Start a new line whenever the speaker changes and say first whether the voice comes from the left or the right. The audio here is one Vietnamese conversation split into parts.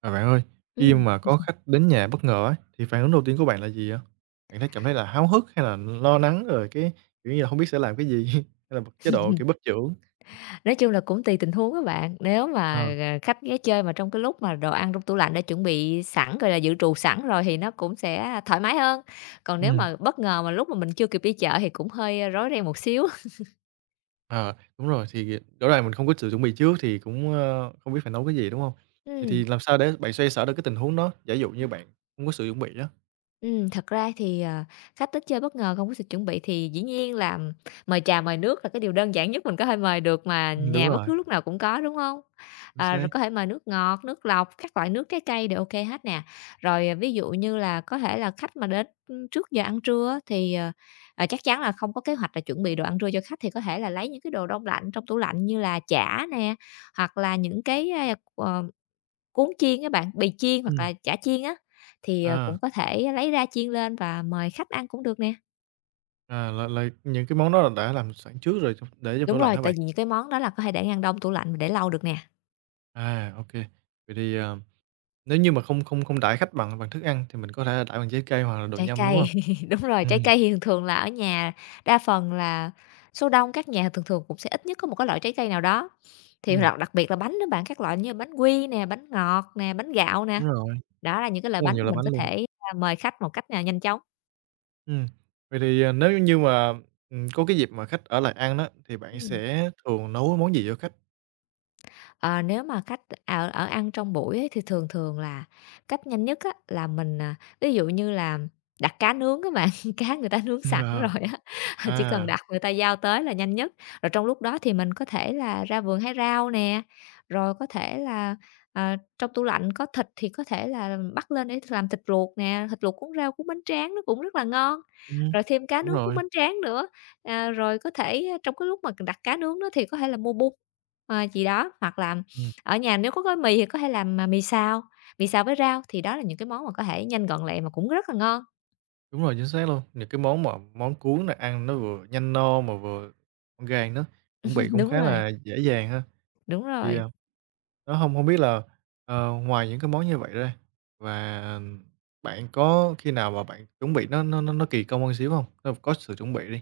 right: À, bạn ơi, khi
left: Ừm,
right: mà có khách đến nhà bất ngờ ấy, thì phản ứng đầu tiên của bạn là gì vậy? Bạn cảm thấy là háo hức hay là lo lắng rồi cái, kiểu như là, hông biết sẽ làm cái gì? Hay là một chế độ, kiểu, bất chưởng?
left: nói chung là cũng tùy tình huống các bạn. Nếu
right: Ờ,
left: mà, khách ghé chơi mà trong cái lúc mà đồ ăn trong tủ lạnh đã chuẩn bị sẵn, rồi là dự trù sẵn rồi thì nó cũng sẽ thoải mái hơn. Còn nếu
right: ừm,
left: mà bất ngờ mà lúc mà mình chưa kịp đi chợ thì cũng hơi rối ren một xíu.
right: ờ, đúng rồi, thì rõ ràng mình không có sự chuẩn bị trước thì cũng, không biết phải nấu cái gì, đúng không? Vậy thì
left: Ừm.
right: làm sao để bạn xoay sở được cái tình huống đó, giả dụ như bạn không có sự chuẩn bị đó.
left: Thật ra thì, khách tới chơi bất ngờ không có sự chuẩn bị thì dĩ nhiên là mời trà mời nước là cái điều đơn giản nhất mình có thể mời được mà
right: Đúng
left: nhà bất
right: rồi,
left: cứ lúc nào cũng có, đúng không?
right: chính
left: À, rồi
right: xác.
left: có thể mời nước ngọt, nước lọc, các loại nước trái cây đều ok hết nè. Rồi, à, ví dụ như là có thể là khách mà đến trước giờ ăn trưa á thì, chắc chắn là không có kế hoạch là chuẩn bị đồ ăn trưa cho khách, thì có thể là lấy những cái đồ đông lạnh trong tủ lạnh như là chả nè, hoặc là những cái, ờ cuốn chiên á bạn, bì chiên hoặc
right: Ừm,
left: là chả chiên á, thì, cũng
right: à,
left: có thể lấy ra chiên lên và mời khách ăn cũng được nè.
right: à, là những cái món đó là đã làm sẵn trước rồi trong để trong tủ
left: Đúng
right: lạnh
left: rồi,
right: hả
left: tại
right: bạn?
left: vì những cái món đó là có thể để ngăn đông tủ lạnh và để lâu được nè.
right: À, ok. Vậy thì, nếu như mà không không không đãi khách bằng bằng thức ăn thì mình có thể là đãi bằng trái cây hoặc là đồ
left: Trái
right: nhâm, đúng hông?
left: cây, đúng rồi, trái
right: Ừm,
left: cây thì thường thường là ở nhà đa phần là số đông các nhà thường thường cũng sẽ ít nhất có một cái loại trái cây nào đó. Thì
right: ừm,
left: lọt đặc biệt là bánh đó bạn, các loại như bánh quy nè, bánh ngọt nè, bánh gạo nè,
right: đúng rồi,
left: đó là những cái loại
right: rất là
left: bánh
right: nhiều
left: mà
right: loại
left: mình
right: bánh
left: có
right: luôn.
left: thể, a, mời khách một cách, à, nhanh chóng.
right: Ừm, vậy thì, nếu như mà, có cái dịp mà khách ở lại ăn đó, thì bạn
left: Ừm.
right: sẽ thường nấu món gì cho khách?
left: Ờ, nếu mà cách ở ở ăn trong buổi ấy, thì thường thường là cách nhanh nhất á, là mình, à, ví dụ như là đặt cá nướng các bạn, cá người ta nướng
right: Ừm,
left: sẵn
right: ờ,
left: rồi á, chỉ cần
right: à,
left: đặt người ta giao tới là nhanh nhất. Rồi trong lúc đó thì mình có thể là ra vườn hái rau nè, rồi có thể là, ờ, trong tủ lạnh có thịt thì có thể là bắt lên để làm thịt luộc nè, thịt luộc cuốn rau, cuốn bánh tráng nó cũng rất là ngon,
right: ừm,
left: rồi thêm cá
right: đúng
left: nướng cuốn
right: rồi,
left: bánh tráng nữa. À, rồi có thể à, trong cái lúc mà đặt cá nướng đó thì có thể là mua bún, gì đó, hoặc là
right: ừm.
left: ở nhà nếu có gói mì thì có thể làm, à, mì xào với rau, thì đó là những cái món mà có thể nhanh gọn lẹ mà cũng rất là ngon.
right: Đúng rồi, chính xác luôn. Những cái món mà món cuốn này ăn nó vừa nhanh no mà vừa gọn gàng nữa, chuẩn bị cũng
left: Đúng
right: khá
left: rồi,
right: là dễ dàng ha.
left: đúng
right: Thì,
left: rồi.
right: đó, không hông biết là, ngoài những cái món như vậy ra và bạn có khi nào mà bạn chuẩn bị nó kỳ công hơn xíu không? Nó có sự chuẩn bị đi.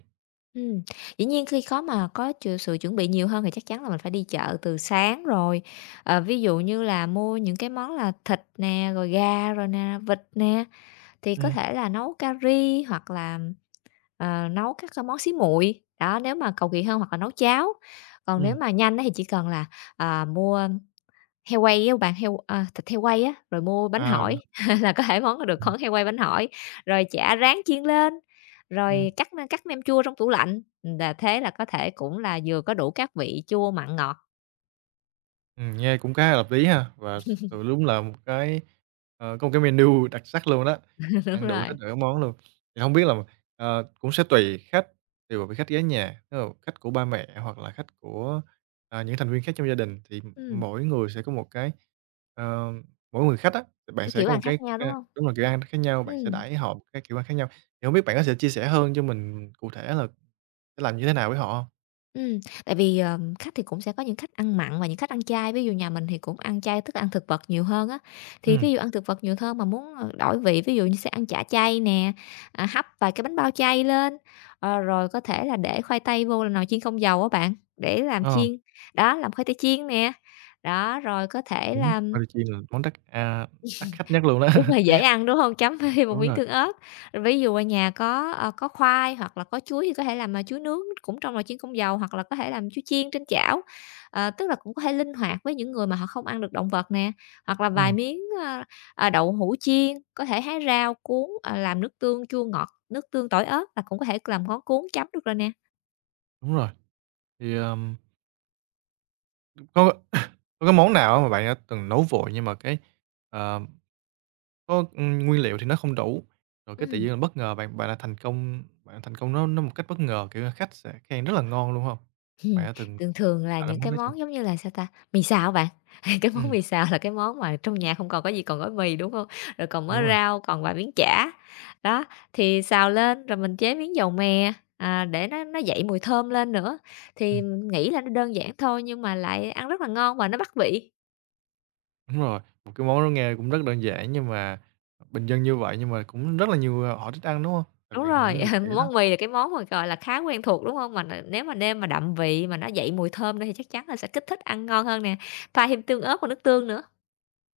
left: Ừm, dĩ nhiên khi có mà có ch sự chuẩn bị nhiều hơn thì chắc chắn là mình phải đi chợ từ sáng rồi. Ờ, ví dụ như là mua những cái món là thịt nè, rồi gà rồi nè, vịt nè, thì có
right: Ừm,
left: thể là nấu cà ri hoặc là nấu các, món xí muội, đó, nếu mà cầu kỳ hơn hoặc là nấu cháo. Còn nếu
right: ừm,
left: mà nhanh á thì chỉ cần là, à, mua heo quay á bạn, thịt heo quay á, rồi mua bánh
right: Được.
left: hỏi là có thể món heo quay bánh hỏi, rồi chả rán chiên lên,
right: Ừ.
left: rồi cắt cắt nem chua trong tủ lạnh, là thế là có thể cũng là vừa có đủ các vị chua, mặn, ngọt.
right: Nghe cũng khá là hợp lý ha, và thực sự đúng là một cái, có một cái menu đặc sắc luôn đó,
left: Đúng
right: ăn đủ hết
left: rồi.
right: được các món luôn. Thì không biết là, cũng sẽ tùy khách, tùy vào vị khách ghé nhà, tức là khách của ba mẹ hoặc là khách của, những thành viên khác trong gia đình thì
left: Ừm,
right: mỗi người sẽ có một cái, ờ, mỗi người khách á, thì bạn sẽ
left: kiểu,
right: có một
left: ăn
right: cái,
left: khác nhau, đúng
right: a
left: không?
right: đúng là, kiểu ăn khác nhau, bạn sẽ
left: Ừm.
right: đãi họ một cái kiểu ăn khác nhau. Thì hông biết bạn có thể chia sẻ hơn cho mình cụ thể là sẽ làm như thế nào với họ không?
left: Ừm, tại vì, khách thì cũng sẽ có những khách ăn mặn và những khách ăn chay, ví dụ nhà mình thì cũng ăn chay, tức là ăn thực vật nhiều hơn á. Thì
right: Ừ.
left: ví dụ ăn thực vật nhiều hơn mà muốn, đổi vị, ví dụ như sẽ ăn chả chay nè, à, hấp vài cái bánh bao chay lên, ờ, rồi có thể là để khoai tây vô là nồi chiên không dầu á bạn, để làm
right: Ờ.
left: chiên, đó, làm khoai tây chiên nè. Đó, rồi có thể
right: Đúng,
left: là
right: khoai là món đắt, đắt khách nhất luôn đó.
left: đúng rồi, dễ ăn, đúng hông? Chấm thêm một
right: Đúng
left: miếng
right: rồi,
left: thương ớt. Rồi ví dụ ở nhà có, có khoai hoặc là có chuối thì có thể làm, à, chuối nướng cũng trong nồi chiên không dầu hoặc là có thể làm chuối chiên trên chảo. Ờ, tức là cũng có thể linh hoạt với những người mà họ không ăn được động vật nè, hoặc là vài
right: ừm,
left: miếng, đậu hũ chiên, có thể thái rau, cuốn, làm nước tương chua ngọt, nước tương tỏi ớt là cũng có thể làm món cuốn chấm được rồi nè.
right: đúng rồi. Thì, có có cái món nào á mà bạn đã từng nấu vội nhưng mà cái, ờ, có, nguyên liệu thì nó không đủ, rồi cái tự nhiên
left: Ừm.
right: là bất ngờ bạn bạn lại thành công bạn thành công nó một cách bất ngờ, kiểu là, khách sẽ khen rất là ngon luôn không? Bạn
left: Ừm,
right: đã từng
left: thường thường là
right: tạo ra
left: những
right: món
left: cái
right: đó chưa?
left: món giống như là, sao ta, mì xào bạn, cái món
right: Ừm,
left: mì xào là cái món mà trong nhà không còn có gì, còn gói mì, đúng không? Rồi còn mớ
right: đúng rồi,
left: rau, còn vài miếng chả. Đó, thì xào lên rồi mình chế miếng dầu mè, à, để nó dậy mùi thơm lên nữa, thì
right: ừm,
left: mình nghĩ là nó đơn giản thôi nhưng mà lại ăn rất là ngon và nó bắt vị.
right: đúng rồi, một cái món nó nghe cũng rất đơn giản nhưng mà bình dân như vậy nhưng mà cũng rất là nhiều, họ thích ăn, đúng không? Đặc
left: Đúng
right: biệt là những
left: rồi,
right: người trẻ đó.
left: món mì là cái món mà, gọi là, khá quen thuộc, đúng không? Mà nếu mà nêm mà đậm vị, mà nó dậy mùi thơm nữa thì chắc chắn là sẽ kích thích ăn ngon hơn nè, pha thêm tương ớt và nước tương nữa.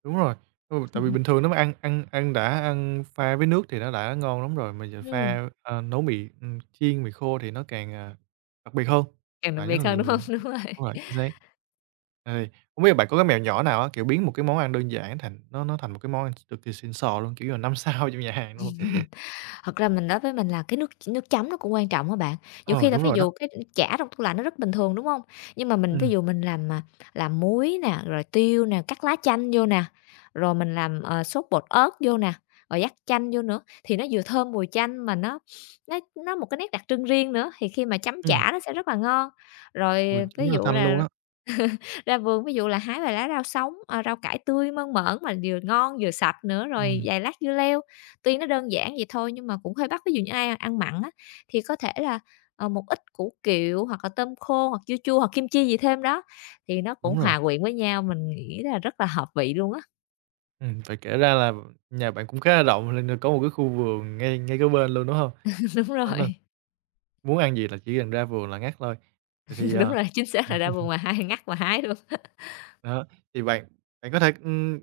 right: Đúng rồi. Ừ, tại vì bình thường nếu mà ăn ăn ăn đã ăn pha với nước thì nó đã ngon lắm rồi, mà giờ
left: Ừm.
right: pha, nấu mì, chiên mì khô thì nó càng, đặc biệt hơn,
left: Càng đặc
right: và rất là
left: biệt hơn, đúng
right: nhiều,
left: hông? Đúng rồi.
right: đúng rồi, chính xác. Ê, hông biết là bạn có cái mẹo nhỏ nào á, kiểu, biến một cái món ăn đơn giản thành nó thành một cái món ăn cực kỳ xịn sò luôn, kiểu như là 5 sao trong nhà hàng luôn?
left: Thật ra mình nói với mình là cái nước chấm nó cũng quan trọng á bạn. Nhiều
right: Ờ,
left: khi là
right: đúng
left: ví
right: rồi đó.
left: dụ cái chả trong tủ lạnh nó rất bình thường, đúng hông? Nhưng mà mình ví
right: Ừm,
left: dụ mình làm, à, làm muối nè, rồi tiêu nè, cắt lá chanh vô nè, rồi mình làm, sốt bột ớt vô nè, rồi dắt chanh vô nữa, thì nó vừa thơm mùi chanh mà nó nó một cái nét đặc trưng riêng nữa, thì khi mà chấm
right: ừm,
left: chả nó sẽ rất là ngon. Rồi
right: mùi rất
left: ví
right: là
left: dụ
right: thanh
left: là
right: luôn á.
left: ra vườn ví dụ là hái vài lá rau sống, rau cải tươi mơn mởn mà vừa ngon vừa sạch nữa, rồi
right: Ừm,
left: vài lát dưa leo. Tuy nó đơn giản vậy thôi nhưng mà cũng hơi bắt, ví dụ như ai ăn mặn á, thì có thể là, một ít củ kiệu hoặc là tôm khô hoặc dưa chua hoặc kim chi gì thêm đó, thì nó cũng
right: đúng rồi.
left: hòa quyện với nhau, mình nghĩ là rất là hợp vị luôn á.
right: Phải kể ra là nhà bạn cũng khá là rộng, nên là có một cái khu vườn ngay ngay cái bên luôn, đúng hông?
left: Đúng
right: Đó,
left: rồi,
right: muốn ăn gì là chỉ cần ra vườn là ngắt thôi. Vậy thì,
left: đúng rồi, chính xác là ra vườn mà hái ngắt mà hái luôn.
right: đó, thì bạn bạn có thể,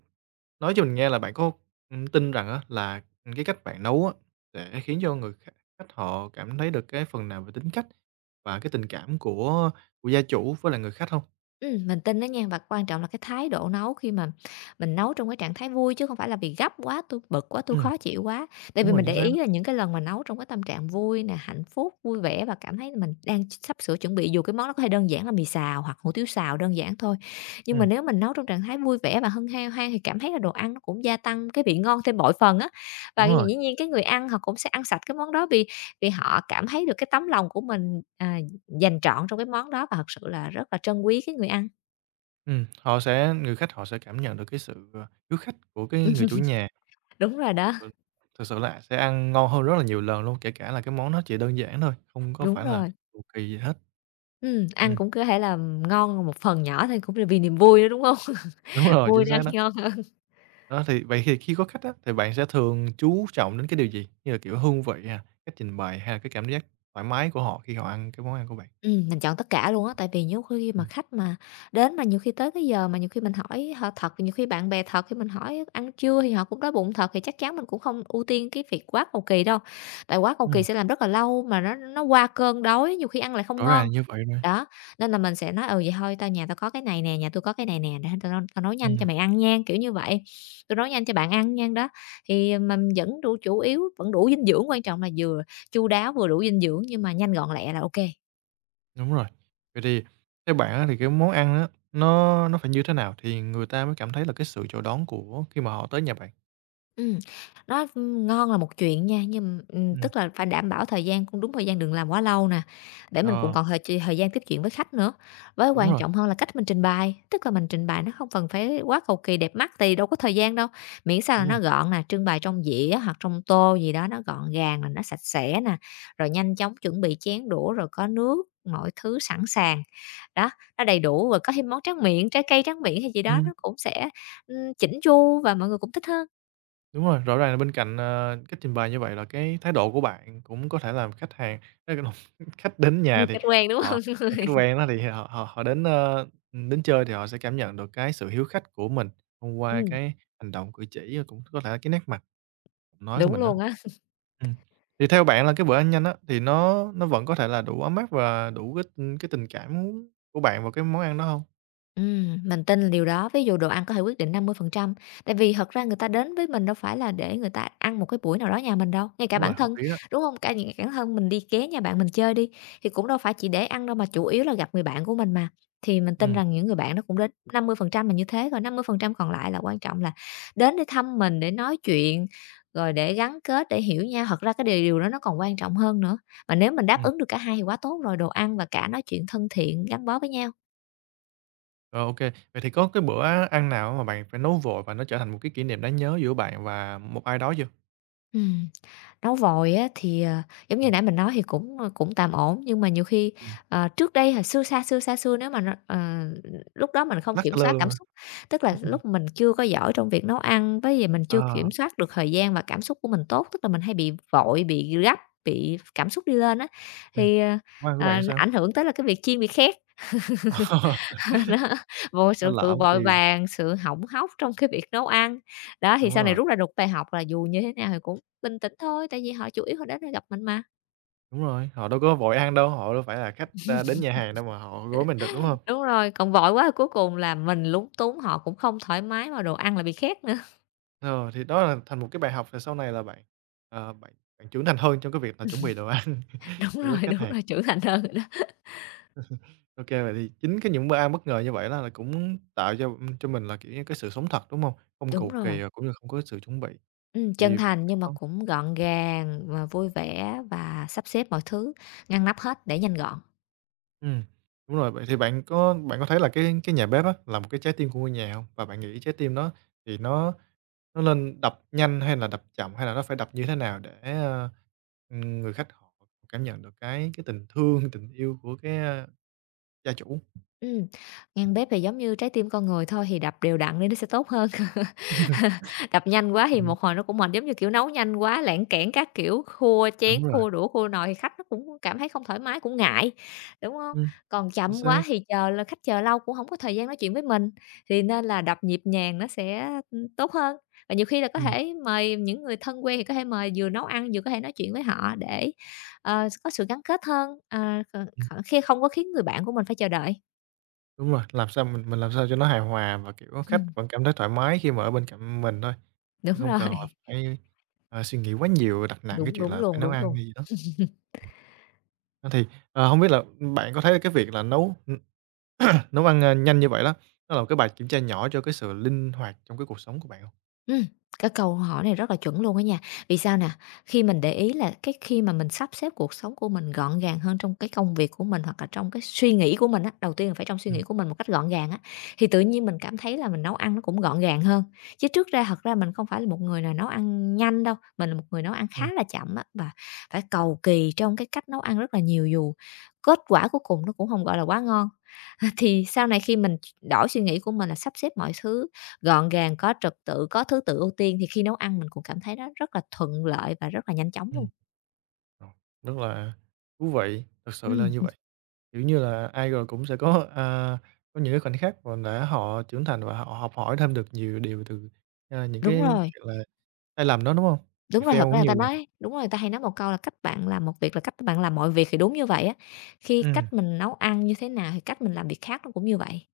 right: nói cho mình nghe là bạn có, tin rằng á là, cái cách bạn nấu á sẽ khiến cho người khách khách họ cảm thấy được cái phần nào về tính cách và cái tình cảm của gia chủ với lại người khách hông?
left: Mình tin đó nha và quan trọng là cái thái độ nấu khi mà mình nấu trong cái trạng thái vui chứ không phải là vì gấp quá, tôi bực quá, tôi
right: Ừm,
left: khó chịu quá. Tại
right: đúng
left: vì
right: rồi,
left: mình
right: chính
left: để
right: xác đó.
left: ý là những cái lần mà nấu trong cái tâm trạng vui nè, hạnh phúc, vui vẻ và cảm thấy mình đang sắp sửa chuẩn bị dù cái món nó có thể đơn giản là mì xào hoặc hủ tiếu xào đơn giản thôi. Nhưng mà
right: Ừm,
left: nếu mình nấu trong trạng thái vui vẻ và hân hoan hoan thì cảm thấy là đồ ăn nó cũng gia tăng cái vị ngon thêm bội phần á. Và
right: đúng rồi,
left: dĩ nhiên cái người ăn họ cũng sẽ ăn sạch cái món đó vì vì họ cảm thấy được cái tấm lòng của mình, à, dành trọn trong cái món đó và thật sự là rất là trân quý cái người ăn.
right: họ sẽ người khách họ sẽ cảm nhận được cái sự, hiếu khách của cái người chủ nhà.
left: Đúng rồi đó,
right: Ừ, thực sự là sẽ ăn ngon hơn rất là nhiều lần luôn, kể cả là cái món nó chỉ đơn giản thôi, không có
left: đúng
right: phải là
left: rồi.
right: cầu kỳ gì hết.
left: Ăn
right: Ừm,
left: cũng có thể là ngon một phần nhỏ thôi cũng là vì niềm vui đó, đúng hông?
right: đúng rồi, chính
left: Vui nên
right: xác
left: ăn
right: đó.
left: ngon hơn.
right: Đó, thì vậy thì khi có khách á, thì bạn sẽ thường chú trọng đến cái điều gì? Như là, kiểu, hương vị nè, cách trình bày hay là cái cảm giác thoải mái của họ khi họ ăn cái món ăn của bạn?
left: Mình chọn tất cả luôn á, tại vì nhiều khi mà
right: Ừm,
left: khách mà đến mà nhiều khi tới cái giờ mà nhiều khi mình hỏi họ thật, nhiều khi bạn bè thật, khi mình hỏi ăn trưa thì họ cũng đói bụng thật thì chắc chắn mình cũng không ưu tiên cái việc quá cầu kỳ đâu. Tại quá cầu kỳ
right: ừm,
left: sẽ làm rất là lâu mà nó qua cơn đói, nhiều khi ăn lại không
right: rõ
left: ngon.
right: ràng như vậy rồi.
left: Đó, nên là mình sẽ nói: "Ừ, vậy thôi tao nhà tao có cái này nè, nhà tôi có cái này nè, để tao tao nấu nhanh cho
right: Ừm,
left: mày ăn nha", kiểu như vậy. Tôi nấu nhanh cho bạn ăn nha", đó, thì mình vẫn đủ chủ yếu vẫn đủ dinh dưỡng, quan trọng là vừa chu đáo, vừa đủ dinh dưỡng nhưng mà nhanh, gọn, lẹ là ok.
right: đúng rồi. Vậy thì theo bạn á, thì cái món ăn á, nó phải như thế nào thì người ta mới cảm thấy là cái sự chào đón của khi mà họ tới nhà bạn?
left: Ừm, nó, Ngon là một chuyện nha, nhưng,
right: Ừm,
left: tức là phải đảm bảo thời gian cũng đúng thời gian, đừng làm quá lâu nè, để mình cũng
right: ờ,
left: còn thời gian tiếp chuyện với khách nữa. Với
right: đúng
left: quan
right: rồi,
left: trọng hơn là cách mình trình bày, tức là mình trình bày nó không cần phải quá cầu kỳ đẹp mắt thì đâu có thời gian đâu, miễn sao là
right: đúng rồi.
left: nó gọn nè, trưng bày trong dĩa hoặc trong tô gì đó nó gọn gàng nè, nó sạch sẽ nè, rồi nhanh chóng chuẩn bị chén đũa, rồi có nước, mọi thứ sẵn sàng. Đó, nó đầy đủ, rồi có thêm món tráng miệng, trái cây tráng miệng hay gì đó
right: Ừm.
left: nó cũng sẽ, chỉn chu và mọi người cũng thích hơn.
right: Đúng rồi, rõ ràng là bên cạnh, cách trình bày như vậy là cái thái độ của bạn cũng có thể làm khách hàng ê, lộn, khách đến nhà
left: Người
right: thì
left: khách quan, đúng
right: họ
left: hông?
right: khách quen đó thì họ họ họ đến, đến chơi thì họ sẽ cảm nhận được cái sự hiếu khách của mình thông qua
left: Ừm,
right: cái hành động, cử chỉ và cũng có thể là cái nét mặt, giọng nói của
left: đúng
right: mình đó.
left: luôn á.
right: Ừm, thì theo bạn là cái bữa ăn nhanh á, thì nó vẫn có thể là đủ ấm áp và đủ cái tình cảm của bạn vào cái món ăn đó không?
left: Mình tin là điều đó. Ví dụ đồ ăn có thể quyết định 50%, tại vì thật ra người ta đến với mình đâu phải là để người ta ăn một cái buổi nào đó nhà mình đâu, ngay cả
right: Đúng rồi,
left: bản
right: hợp
left: thân,
right: lý đó.
left: đúng không? Cả những cái bản thân mình đi ghé nhà bạn mình chơi đi, thì cũng đâu phải chỉ để ăn đâu mà chủ yếu là gặp người bạn của mình mà. Thì mình tin
right: Ừ.
left: rằng những người bạn đó cũng đến 50% là như thế rồi, 50% còn lại là quan trọng là đến để thăm mình, để nói chuyện, rồi để gắn kết, để hiểu nhau. Thật ra cái điều điều đó nó còn quan trọng hơn nữa, mà nếu mình đáp
right: Ừm.
left: ứng được cả hai thì quá tốt rồi, đồ ăn và cả nói chuyện thân thiện gắn bó với nhau.
right: Rồi, ô, vậy thì có cái bữa ăn nào mà bạn phải nấu vội và nó trở thành một cái kỷ niệm đáng nhớ giữa bạn và một ai đó chưa?
left: Ừm. Nấu vòi á thì, giống như
right: Ừm,
left: nãy mình nói thì cũng, cũng tạm ổn, nhưng mà nhiều khi,
right: ừm.
left: trước đây hồi xưa xa xưa, xa xưa nếu mà nó lúc đó mình không
right: Lắc
left: kiểm
right: xa lơ
left: soát
right: luôn
left: cảm
right: hả?
left: xúc, tức là lúc mình chưa có giỏi trong việc nấu ăn, với lại mình chưa
right: Ờ,
left: kiểm soát được thời gian và cảm xúc của mình tốt, tức là mình hay bị vội, bị gấp, bị cảm xúc đi lên á,
right: ừm,
left: thì, ờ,
right: món ăn của bạn
left: nó
right: sao?
left: ảnh hưởng tới là cái việc chiên bị khét. Đó, vô
right: Ờ,
left: sự
right: nó lỡ
left: sự
right: mất
left: vội
right: tiêu,
left: vàng, sự hỏng hóc trong cái việc nấu ăn. Đó, thì
right: đúng
left: sau này
right: rồi,
left: rút ra được bài học là dù như thế nào thì cũng bình tĩnh thôi, tại vì họ chủ yếu họ đến để gặp mình mà.
right: đúng rồi, họ đâu có vội ăn đâu, họ đâu phải là khách, đến nhà hàng đâu mà họ gối mình được, đúng hông?
left: Đúng rồi, còn vội quá thì cuối cùng là mình lúng túng, họ cũng không thoải mái mà đồ ăn lại bị khét nữa.
right: Ờ, thì đó là thành một cái bài học về sau này là bạn, bạn trưởng thành hơn trong cái việc là chuẩn bị đồ ăn cho với khách
left: Đúng
right: hàng.
left: rồi, trưởng thành hơn rồi đó.
right: OK, vậy thì chính cái những bữa ăn bất ngờ như vậy đó là cũng tạo cho mình là, kiểu như, cái sự sống thật, đúng không? Không
left: Đúng
right: cầu
left: rồi,
right: kỳ và cũng như không có sự chuẩn bị.
left: chân
right: Thì
left: thành
right: bạn
left: nhưng mà
right: có
left: cũng gọn gàng và vui vẻ và sắp xếp mọi thứ ngăn nắp hết để nhanh gọn.
right: ừm, đúng rồi, vậy thì bạn có thấy là cái nhà bếp á là một cái trái tim của ngôi nhà không? Và bạn nghĩ trái tim đó thì nó nên đập nhanh hay là đập chậm, hay là nó phải đập như thế nào để, người khách họ cảm nhận được cái tình thương, tình yêu của cái, gia chủ?
left: Ừm, ngăn bếp thì giống như trái tim con người thôi, thì đập đều đặn đi nó sẽ tốt hơn. Đập nhanh quá thì
right: Ừm,
left: một hồi nó cũng mệt, giống như, kiểu, nấu nhanh quá, lảng cảng các kiểu, khua chén,
right: đúng rồi,
left: khua đũa, khua nồi thì khách nó cũng cảm thấy không thoải mái, cũng ngại, đúng không?
right: ừm,
left: Còn
right: chính
left: chậm
right: xác,
left: quá thì chờ là khách chờ lâu cũng không có thời gian nói chuyện với mình, thì nên là đập nhịp nhàng nó sẽ, tốt hơn. Và nhiều khi là có
right: ừm.
left: thể mời những người thân quen thì có thể mời vừa nấu ăn vừa có thể nói chuyện với họ để, có sự gắn kết hơn, khi không có khiến người bạn của mình phải chờ đợi.
right: Đúng rồi, làm sao mình làm sao cho nó hài hòa và, kiểu, khách
left: Ừm,
right: vẫn cảm thấy thoải mái khi mà ở bên cạnh mình thôi, chứ
left: đúng
right: không cần là
left: rồi,
right: phải, suy nghĩ quá nhiều, đặt nặng cái
left: đúng,
right: chuyện
left: đúng
right: là phải
left: luôn,
right: nấu
left: đúng
right: ăn
left: luôn.
right: hay gì đó. Đó thì, hông biết là, bạn có thấy cái việc là nấu, nấu ăn, nhanh như vậy đó, nó là một cái bài kiểm tra nhỏ cho cái sự linh hoạt trong cái cuộc sống của bạn hông?
left: Ừm, cái câu hỏi này rất là chuẩn luôn á nha. Vì sao nè? Khi mình để ý là cái khi mà mình sắp xếp cuộc sống của mình gọn gàng hơn trong cái công việc của mình hoặc là trong cái suy nghĩ của mình á, đầu tiên là phải trong suy
right: Ừm,
left: nghĩ của mình một cách gọn gàng á, thì tự nhiên mình cảm thấy là mình nấu ăn nó cũng gọn gàng hơn. Chứ trước ra thật ra mình không phải là một người nào nấu ăn nhanh đâu, mình là một người nấu ăn
right: ừm,
left: khá là chậm á, và phải cầu kỳ trong cái cách nấu ăn rất là nhiều dù kết quả cuối cùng nó cũng không gọi là, quá ngon. Thì sau này khi mình đổi suy nghĩ của mình là sắp xếp mọi thứ gọn gàng, có trật tự, có thứ tự ưu tiên thì khi nấu ăn mình cũng cảm thấy nó rất là thuận lợi và rất là nhanh chóng luôn.
right: ừm, rồi, rất là thú vị, thực sự là
left: Ừm,
right: như vậy. Kiểu như là, ai rồi cũng sẽ có, có những cái khoảnh khắc mà để họ trưởng thành và họ học hỏi thêm được nhiều điều từ, những
left: đúng
right: cái
left: rồi,
right: chuyện là sai lầm đó, đúng hông? Bị
left: đúng rồi, thật
right: fail
left: ra
right: cũng
left: người
right: nhiều
left: ta
right: lần.
left: nói đúng rồi, người ta hay nói một câu là cách bạn làm một việc là cách bạn làm mọi việc thì đúng như vậy á. Khi
right: Ừm,
left: cách mình nấu ăn như thế nào thì cách mình làm việc khác nó cũng như vậy.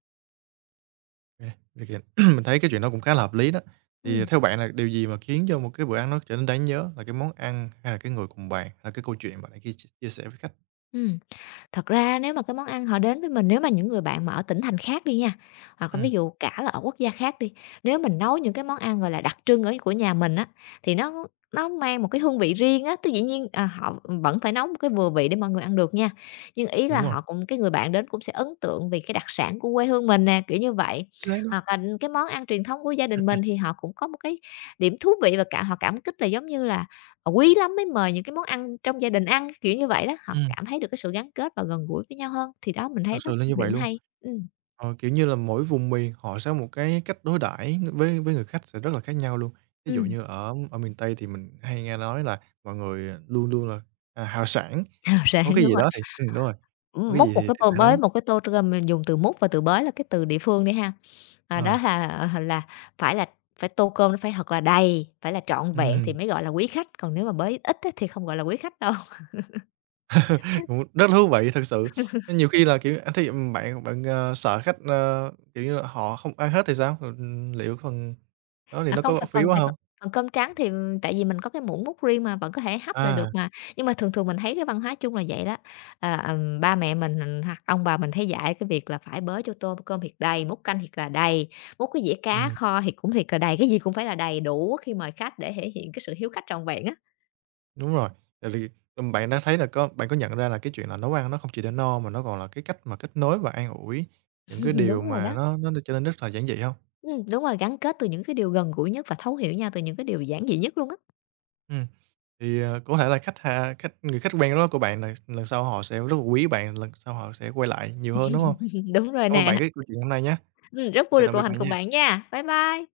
right: kê, thì mình thấy cái chuyện đó cũng khá là hợp lý đó. Thì
left: Ừm,
right: theo bạn là điều gì mà khiến cho một cái bữa ăn nó trở nên đáng nhớ? Là cái món ăn, hay là cái người cùng bàn, hay là cái câu chuyện mà bạn kia chia chia sẻ với khách?
left: ừm. Thật ra nếu mà cái món ăn họ đến với mình, nếu mà những người bạn mà ở tỉnh thành khác đi nha, hoặc là
right: Ừm,
left: ví dụ cả là ở quốc gia khác đi, nếu mình nấu những cái món ăn, gọi là, đặc trưng ở của nhà mình á, thì nó mang một cái hương vị riêng á, tức dĩ nhiên, à, họ vẫn phải nấu một cái vừa vị để mọi người ăn được nha. Nhưng ý là
right: đúng rồi,
left: họ cũng cái người bạn đến cũng sẽ ấn tượng vì cái đặc sản của quê hương mình nè, kiểu như vậy.
right: chính xác đó.
left: Hoặc là cái món ăn truyền thống của gia đình mình thì họ cũng có một cái điểm thú vị và cả họ cảm kích là giống như là họ quý lắm mới mời những cái món ăn trong gia đình ăn, kiểu như vậy đó, họ
right: Ừm,
left: cảm thấy được cái sự gắn kết và gần gũi với nhau hơn, thì đó mình
right: thật
left: thấy đó
right: sự là
left: một
right: như vậy
left: điểm
right: luôn.
left: hay. Ừm.
right: Ờ, kiểu như là, mỗi vùng miền họ sẽ có một cái cách đối đãi với người khách sẽ rất là khác nhau luôn. Ví dụ
left: Ừm.
right: như ở ở miền Tây thì mình hay nghe nói là mọi người, luôn luôn là, hào sảng,
left: Ờ,
right: có
left: ráng
right: cái
left: đúng
right: gì
left: rồi.
right: đó thì đúng rồi, có cái
left: Múc
right: gì
left: một cái
right: thì
left: tô
right: phải
left: bới,
right: lấy.
left: một cái tô t mình dùng từ múc và từ bới là cái từ địa phương đi ha, à,
right: Ờ,
left: đó là, ờ, là phải là phải tô cơm nó phải thật là đầy, phải là trọn vẹn thì
right: ừm,
left: mới gọi là quý khách, còn nếu mà bới ít á thì không gọi là quý khách đâu.
right: cũng rất là thú vị thật sự. Nên nhiều khi là, kiểu, thí bạn bạn, sợ khách, kiểu như là, họ không ăn hết thì sao? Liệu phần đó thì
left: À,
right: nó có
left: không,
right: bỏ
left: phải
right: phí
left: phần
right: quá
left: tại
right: không?
left: phần phần cơm trắng thì, tại vì mình có cái muỗng múc riêng mà, vẫn có thể hấp lại
right: À,
left: được mà. Nhưng mà thường thường mình thấy cái văn hóa chung là vậy đó. Ờ, ba mẹ mình, hoặc ông bà mình hay dạy cái việc là phải bới cho tô cơm thiệt đầy, múc canh thiệt là đầy, múc cái dĩa cá
right: ừm.
left: kho thì cũng thiệt là đầy, cái gì cũng phải là đầy đủ khi mời khách để thể hiện cái sự hiếu khách trọn vẹn á.
right: Đúng rồi, tại vì, bạn đã thấy là có bạn có nhận ra là cái chuyện là nấu ăn nó không chỉ để no mà nó còn là cái cách mà kết nối và an ủi những cái điều
left: Đúng rồi
right: mà
left: đó.
right: nó trở nên rất là giản dị hông?
left: Đúng rồi, gắn kết từ những cái điều gần gũi nhất và thấu hiểu nhau từ những cái điều giản dị nhất luôn á.
right: Ừm, thì, có thể là khách ha khách người khách quen đó của bạn lần lần sau họ sẽ rất là quý bạn, lần sau họ sẽ quay lại nhiều hơn, đúng hông?
left: Đúng rồi
right: Cảm ơn
left: nè.
right: bạn cái câu chuyện hôm nay nhá.
left: Rất vui
right: Chào
left: được
right: tạm biệt
left: đồng hành
right: bạn
left: cùng
right: nha.
left: bạn nha. Bye bye.